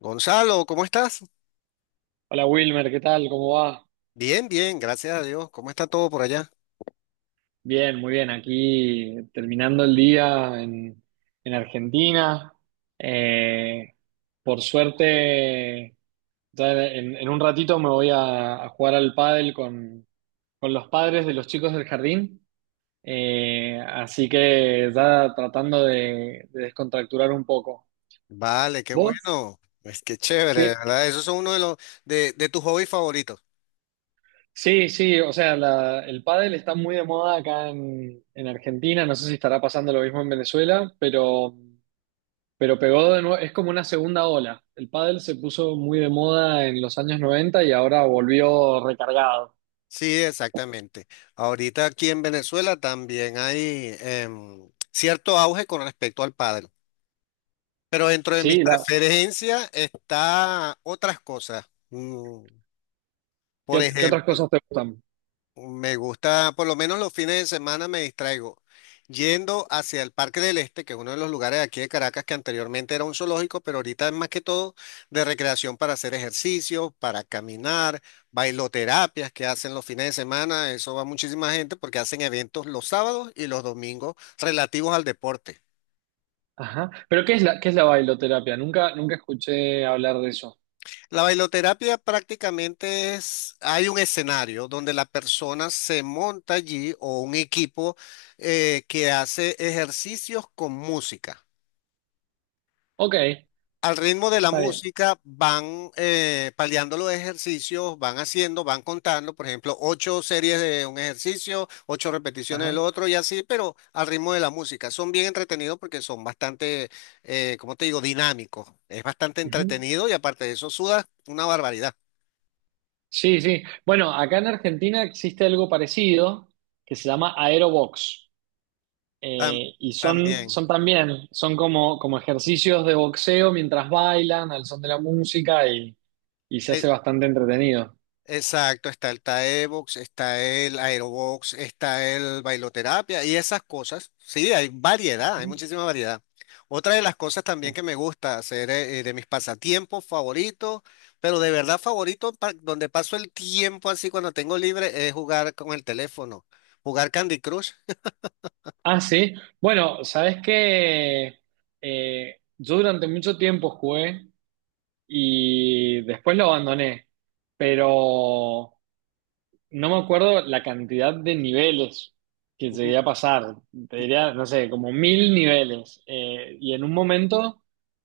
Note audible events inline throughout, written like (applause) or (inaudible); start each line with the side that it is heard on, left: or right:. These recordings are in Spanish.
left: Gonzalo, ¿cómo estás?
right: Hola Wilmer, ¿qué tal? ¿Cómo va?
left: Bien, bien, gracias a Dios. ¿Cómo está todo por allá?
right: Bien, muy bien. Aquí terminando el día en Argentina. Eh, por suerte, ya en un ratito me voy a jugar al pádel con los padres de los chicos del jardín. Así que ya tratando de descontracturar un poco.
left: Vale, qué
right: ¿Vos?
left: bueno. Es que chévere, ¿de
right: ¿Qué,
left: verdad? Esos son uno de los de tus hobbies favoritos.
right: Sí, sí, o sea, el pádel está muy de moda acá en Argentina, no sé si estará pasando lo mismo en Venezuela, pero pegó de nuevo, es como una segunda ola. El pádel se puso muy de moda en los años 90 y ahora volvió recargado.
left: Sí, exactamente. Ahorita aquí en Venezuela también hay cierto auge con respecto al pádel, pero dentro de mis
right: Sí,
left: preferencias está otras cosas. Mm, por
right: ¿qué otras
left: ejemplo,
right: cosas te gustan?
left: me gusta, por lo menos los fines de semana me distraigo yendo hacia el Parque del Este, que es uno de los lugares de aquí de Caracas que anteriormente era un zoológico, pero ahorita es más que todo de recreación para hacer ejercicio, para caminar, bailoterapias que hacen los fines de semana. Eso va muchísima gente porque hacen eventos los sábados y los domingos relativos al deporte.
right: Ajá. Pero ¿qué es la bailoterapia? Nunca, nunca escuché hablar de eso.
left: La bailoterapia prácticamente es, hay un escenario donde la persona se monta allí o un equipo que hace ejercicios con música.
right: Ok, está
left: Al ritmo de la
right: bien.
left: música van paliando los ejercicios, van haciendo, van contando, por ejemplo, 8 series de un ejercicio, 8 repeticiones del
right: Ajá.
left: otro y así, pero al ritmo de la música. Son bien entretenidos porque son ¿cómo te digo?, dinámicos. Es bastante
right: Ujú.
left: entretenido y aparte de eso sudas una barbaridad.
right: Sí, sí. Bueno, acá en Argentina existe algo parecido que se llama aerobox.
left: Tam-
right: Y son,
left: También.
right: son también, son como ejercicios de boxeo mientras bailan al son de la música y se
left: Eh,
right: hace bastante entretenido.
left: exacto, está el Taebox, está el Aerobox, está el bailoterapia y esas cosas. Sí, hay variedad, hay muchísima variedad. Otra de las cosas también
right: Ujú.
left: que me gusta hacer, de mis pasatiempos favoritos, pero de verdad favorito, donde paso el tiempo así cuando tengo libre, es jugar con el teléfono, jugar Candy Crush.
right: Ah, sí. Bueno, sabes que yo durante mucho tiempo jugué y después lo abandoné, pero no me acuerdo la cantidad de niveles que llegué a pasar. Te diría, no sé, como 1.000 niveles. Y en un momento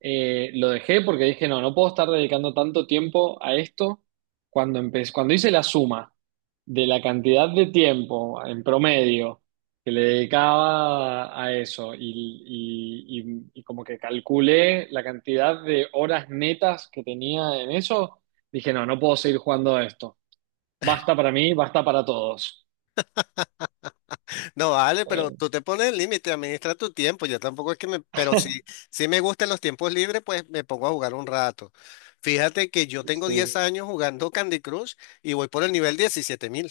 right: lo dejé porque dije, no, no puedo estar dedicando tanto tiempo a esto. Cuando empecé, cuando hice la suma de la cantidad de tiempo en promedio que le dedicaba a eso y como que calculé la cantidad de horas netas que tenía en eso, dije, no, no puedo seguir jugando a esto. Basta para mí, basta para todos.
left: No, vale, pero
right: Eh,
left: tú te pones el límite, administra tu tiempo. Yo tampoco es que me, pero sí, sí me gustan los tiempos libres, pues me pongo a jugar un rato. Fíjate que yo tengo
right: sí.
left: 10 años jugando Candy Crush y voy por el nivel 17.000.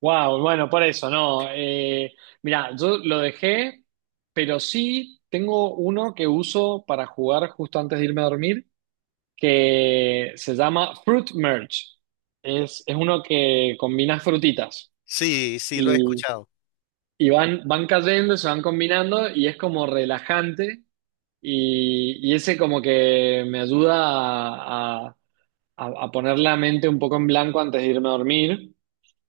right: Wow, bueno, por eso, no. Mira, yo lo dejé, pero sí tengo uno que uso para jugar justo antes de irme a dormir, que se llama Fruit Merge. Es uno que combina frutitas
left: Sí, sí lo he
right: y,
left: escuchado.
right: y van cayendo, se van combinando y es como relajante y ese como que me ayuda a, a a poner la mente un poco en blanco antes de irme a dormir,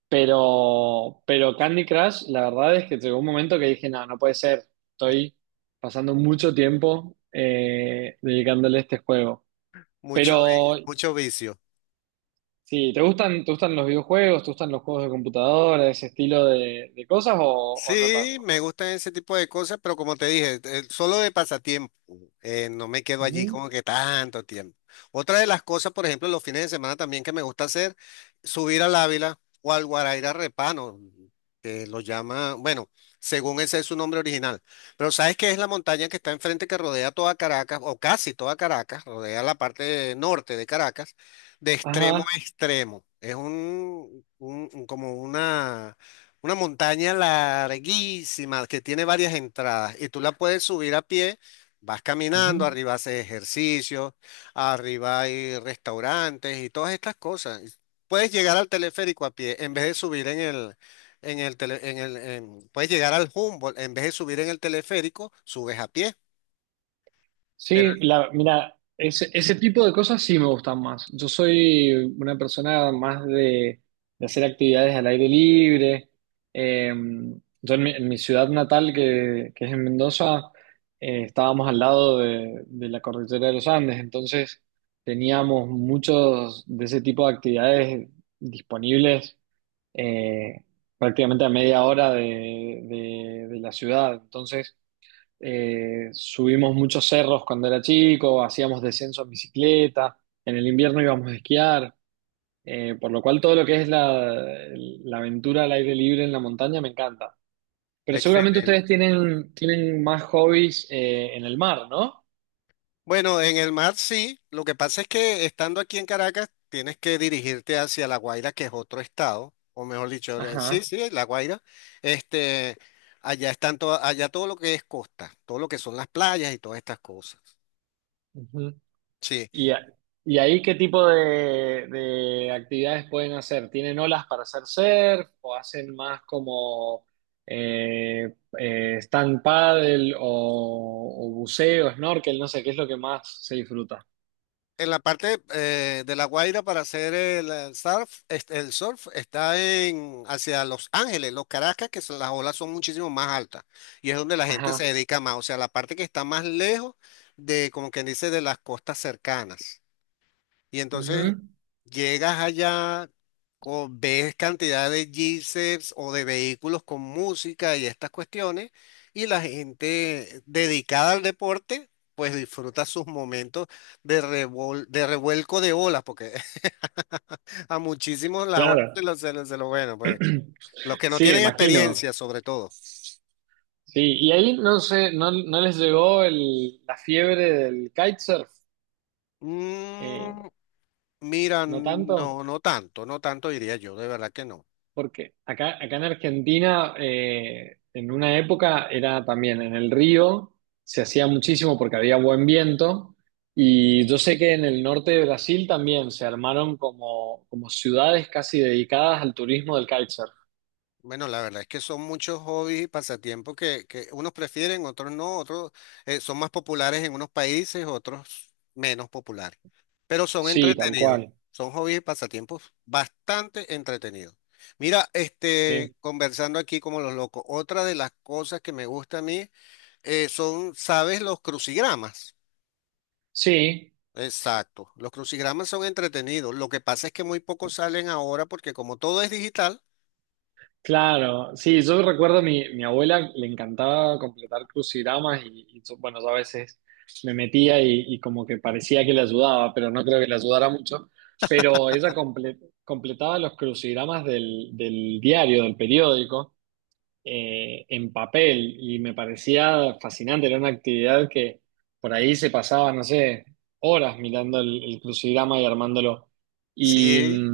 right: pero Candy Crush, la verdad es que llegó un momento que dije, no, no puede ser, estoy pasando mucho tiempo dedicándole a este juego.
left: Mucho,
right: Pero
left: mucho vicio.
right: sí, ¿te gustan los videojuegos, te gustan los juegos de computadora, ese estilo de cosas o no
left: Sí,
right: tanto?
left: me gustan ese tipo de cosas, pero como te dije, solo de pasatiempo, no me quedo allí
right: Ujú,
left: como que tanto tiempo. Otra de las cosas, por ejemplo, los fines de semana también que me gusta hacer, subir al Ávila o al Guaraira Repano, que lo llama, bueno, según ese es su nombre original. Pero ¿sabes qué? Es la montaña que está enfrente, que rodea toda Caracas, o casi toda Caracas, rodea la parte norte de Caracas, de extremo
right: ajá.
left: a extremo. Es como una montaña larguísima que tiene varias entradas y tú la puedes subir a pie, vas caminando,
right: Ujú.
left: arriba haces ejercicio, arriba hay restaurantes y todas estas cosas. Y puedes llegar al teleférico a pie en vez de subir en el, puedes llegar al Humboldt en vez de subir en el teleférico, subes a pie. Pero
right: Sí, mira, ese tipo de cosas sí me gustan más. Yo soy una persona más de hacer actividades al aire libre. Eh, yo en mi ciudad natal, que es en Mendoza, estábamos al lado de la cordillera de los Andes, entonces teníamos muchos de ese tipo de actividades disponibles eh, prácticamente a media hora de la ciudad. Entonces, subimos muchos cerros cuando era chico, hacíamos descenso en bicicleta, en el invierno íbamos a esquiar, por lo cual todo lo que es la aventura al aire libre en la montaña me encanta. Pero seguramente ustedes
left: excelente.
right: tienen más hobbies en el mar, ¿no?
left: Bueno, en el mar sí. Lo que pasa es que estando aquí en Caracas tienes que dirigirte hacia La Guaira, que es otro estado, o mejor dicho, sí,
right: Ajá.
left: sí, La Guaira. Este, allá están todo, allá todo lo que es costa, todo lo que son las playas y todas estas cosas.
right: Ujú.
left: Sí.
right: ¿Y, a- y ahí qué tipo de actividades pueden hacer? ¿Tienen olas para hacer surf o hacen más como stand paddle o buceo, snorkel? No sé, ¿qué es lo que más se disfruta?
left: En la parte de La Guaira para hacer el, surf, este, el surf está en hacia Los Ángeles, Los Caracas, las olas son muchísimo más altas y es donde la gente se
right: Ajá.
left: dedica más, o sea, la parte que está más lejos de, como quien dice, de las costas cercanas. Y entonces
right: Ujú.
left: llegas allá, o ves cantidad de G-Seps o de vehículos con música y estas cuestiones, y la gente dedicada al deporte, pues disfruta sus momentos de, de revuelco de olas, porque (laughs) a muchísimos las olas
right: Claro.
left: bueno, pues
right: (clears throat)
left: los que no
right: Sí, me
left: tienen
right: imagino.
left: experiencia sobre todo.
right: Sí, y ahí no sé, no, no les llegó la fiebre del kitesurf. Eh,
left: Mm, mira,
right: ¿No tanto?
left: no, no tanto, no tanto diría yo, de verdad que no.
right: Porque acá en Argentina, en una época era también en el río, se hacía muchísimo porque había buen viento. Y yo sé que en el norte de Brasil también se armaron como ciudades casi dedicadas al turismo del kitesurf.
left: Bueno, la verdad es que son muchos hobbies y pasatiempos que unos prefieren, otros no, otros son más populares en unos países, otros menos populares, pero son
right: Sí, tal
left: entretenidos,
right: cual.
left: son hobbies y pasatiempos bastante entretenidos. Mira, este,
right: Sí,
left: conversando aquí como los locos, otra de las cosas que me gusta a mí, son, ¿sabes? Los crucigramas.
right: sí.
left: Exacto, los crucigramas son entretenidos, lo que pasa es que muy pocos salen ahora porque como todo es digital.
right: Claro, sí, yo recuerdo a mi abuela le encantaba completar crucigramas y yo, bueno, yo a veces me metía y como que parecía que le ayudaba, pero no creo que le ayudara mucho. Pero ella completaba los crucigramas del diario, del periódico, en papel y me parecía fascinante, era una actividad que por ahí se pasaba, no sé, horas mirando el crucigrama y armándolo.
left: Sí.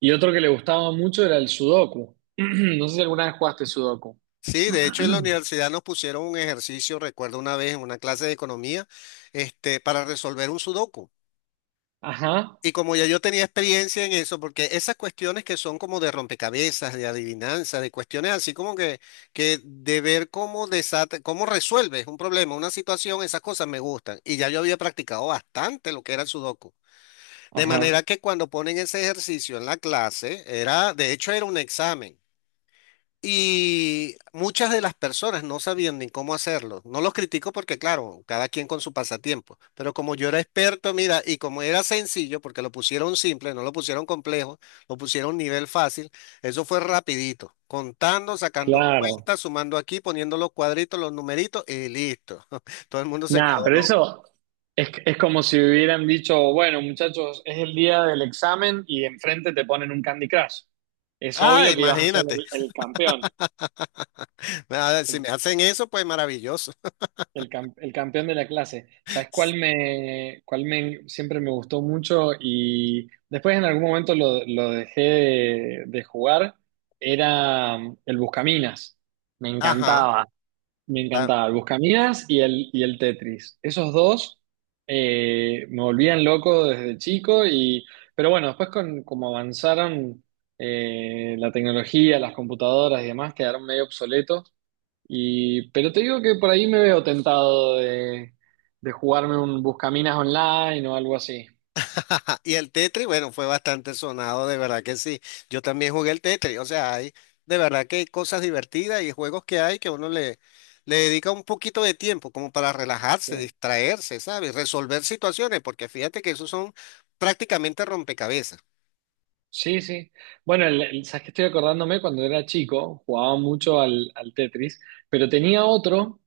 right: Y otro que le gustaba mucho era el Sudoku. (clears throat) No sé si alguna vez jugaste Sudoku.
left: Sí, de hecho en la
right: (clears throat)
left: universidad nos pusieron un ejercicio, recuerdo una vez en una clase de economía, este, para resolver un sudoku.
right: Ajá,
left: Y como ya yo tenía experiencia en eso, porque esas cuestiones que son como de rompecabezas, de adivinanza, de cuestiones así como que de ver cómo desata, cómo resuelves un problema, una situación, esas cosas me gustan. Y ya yo había practicado bastante lo que era el sudoku. De
right: ajá,
left: manera que cuando ponen ese ejercicio en la clase, era, de hecho era un examen. Y muchas de las personas no sabían ni cómo hacerlo. No los critico porque, claro, cada quien con su pasatiempo. Pero como yo era experto, mira, y como era sencillo, porque lo pusieron simple, no lo pusieron complejo, lo pusieron nivel fácil, eso fue rapidito. Contando, sacando
right: claro.
left: cuentas, sumando aquí, poniendo los cuadritos, los numeritos y listo. (laughs) Todo el mundo se
right: Nada,
left: quedó
right: pero
left: loco.
right: eso es como si hubieran dicho, bueno, muchachos, es el día del examen y enfrente te ponen un Candy Crush. Es
left: Ah,
right: obvio que ibas a ser
left: imagínate.
right: el campeón.
left: (laughs) Ah, si me hacen eso, pues maravilloso.
right: El campeón de la clase. ¿Sabes cuál
left: (laughs)
right: me, cuál me siempre me gustó mucho? Y después en algún momento lo dejé de jugar. Era el Buscaminas. Me
left: Ajá.
right: encantaba. Me encantaba. El Buscaminas y el Tetris. Esos dos me volvían loco desde chico. Pero bueno, después con como avanzaron la tecnología, las computadoras y demás, quedaron medio obsoletos. Pero te digo que por ahí me veo tentado de jugarme un Buscaminas online o algo así.
left: (laughs) Ajá, y el Tetris, bueno, fue bastante sonado, de verdad que sí. Yo también jugué el Tetris, o sea, hay, de verdad que hay cosas divertidas y juegos que hay que uno le, le dedica un poquito de tiempo como para relajarse,
right: Sí,
left: distraerse, ¿sabes? Resolver situaciones, porque fíjate que esos son prácticamente rompecabezas.
right: sí. Sí. Bueno, sabes que estoy acordándome cuando era chico, jugaba mucho al Tetris, pero tenía otro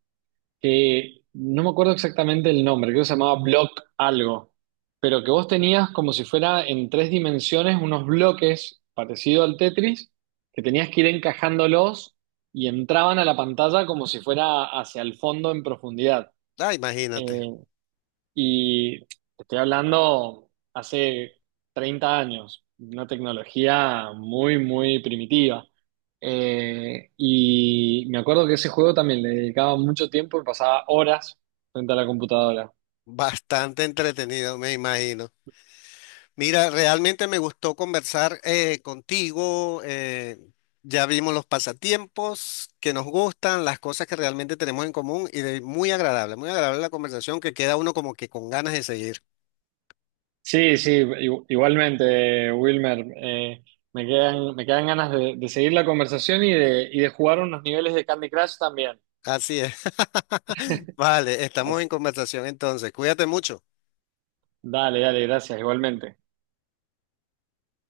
right: que no me acuerdo exactamente el nombre, creo que se llamaba Block algo, pero que vos tenías como si fuera en tres dimensiones unos bloques parecido al Tetris, que tenías que ir encajándolos y entraban a la pantalla como si fuera hacia el fondo en profundidad.
left: Ah, imagínate,
right: Eh, y te estoy hablando hace 30 años, una tecnología muy, muy primitiva. Y me acuerdo que ese juego también le dedicaba mucho tiempo y pasaba horas frente a la computadora.
left: bastante entretenido, me imagino. Mira, realmente me gustó conversar, contigo. Ya vimos los pasatiempos que nos gustan, las cosas que realmente tenemos en común y muy agradable la conversación que queda uno como que con ganas de seguir.
right: Sí, sí, igualmente, Wilmer. Me quedan ganas de seguir la conversación y de jugar unos niveles de Candy Crush también.
left: Así es. (laughs) Vale, estamos en
right: Así-
left: conversación entonces. Cuídate mucho.
right: Dale, dale, gracias, igualmente.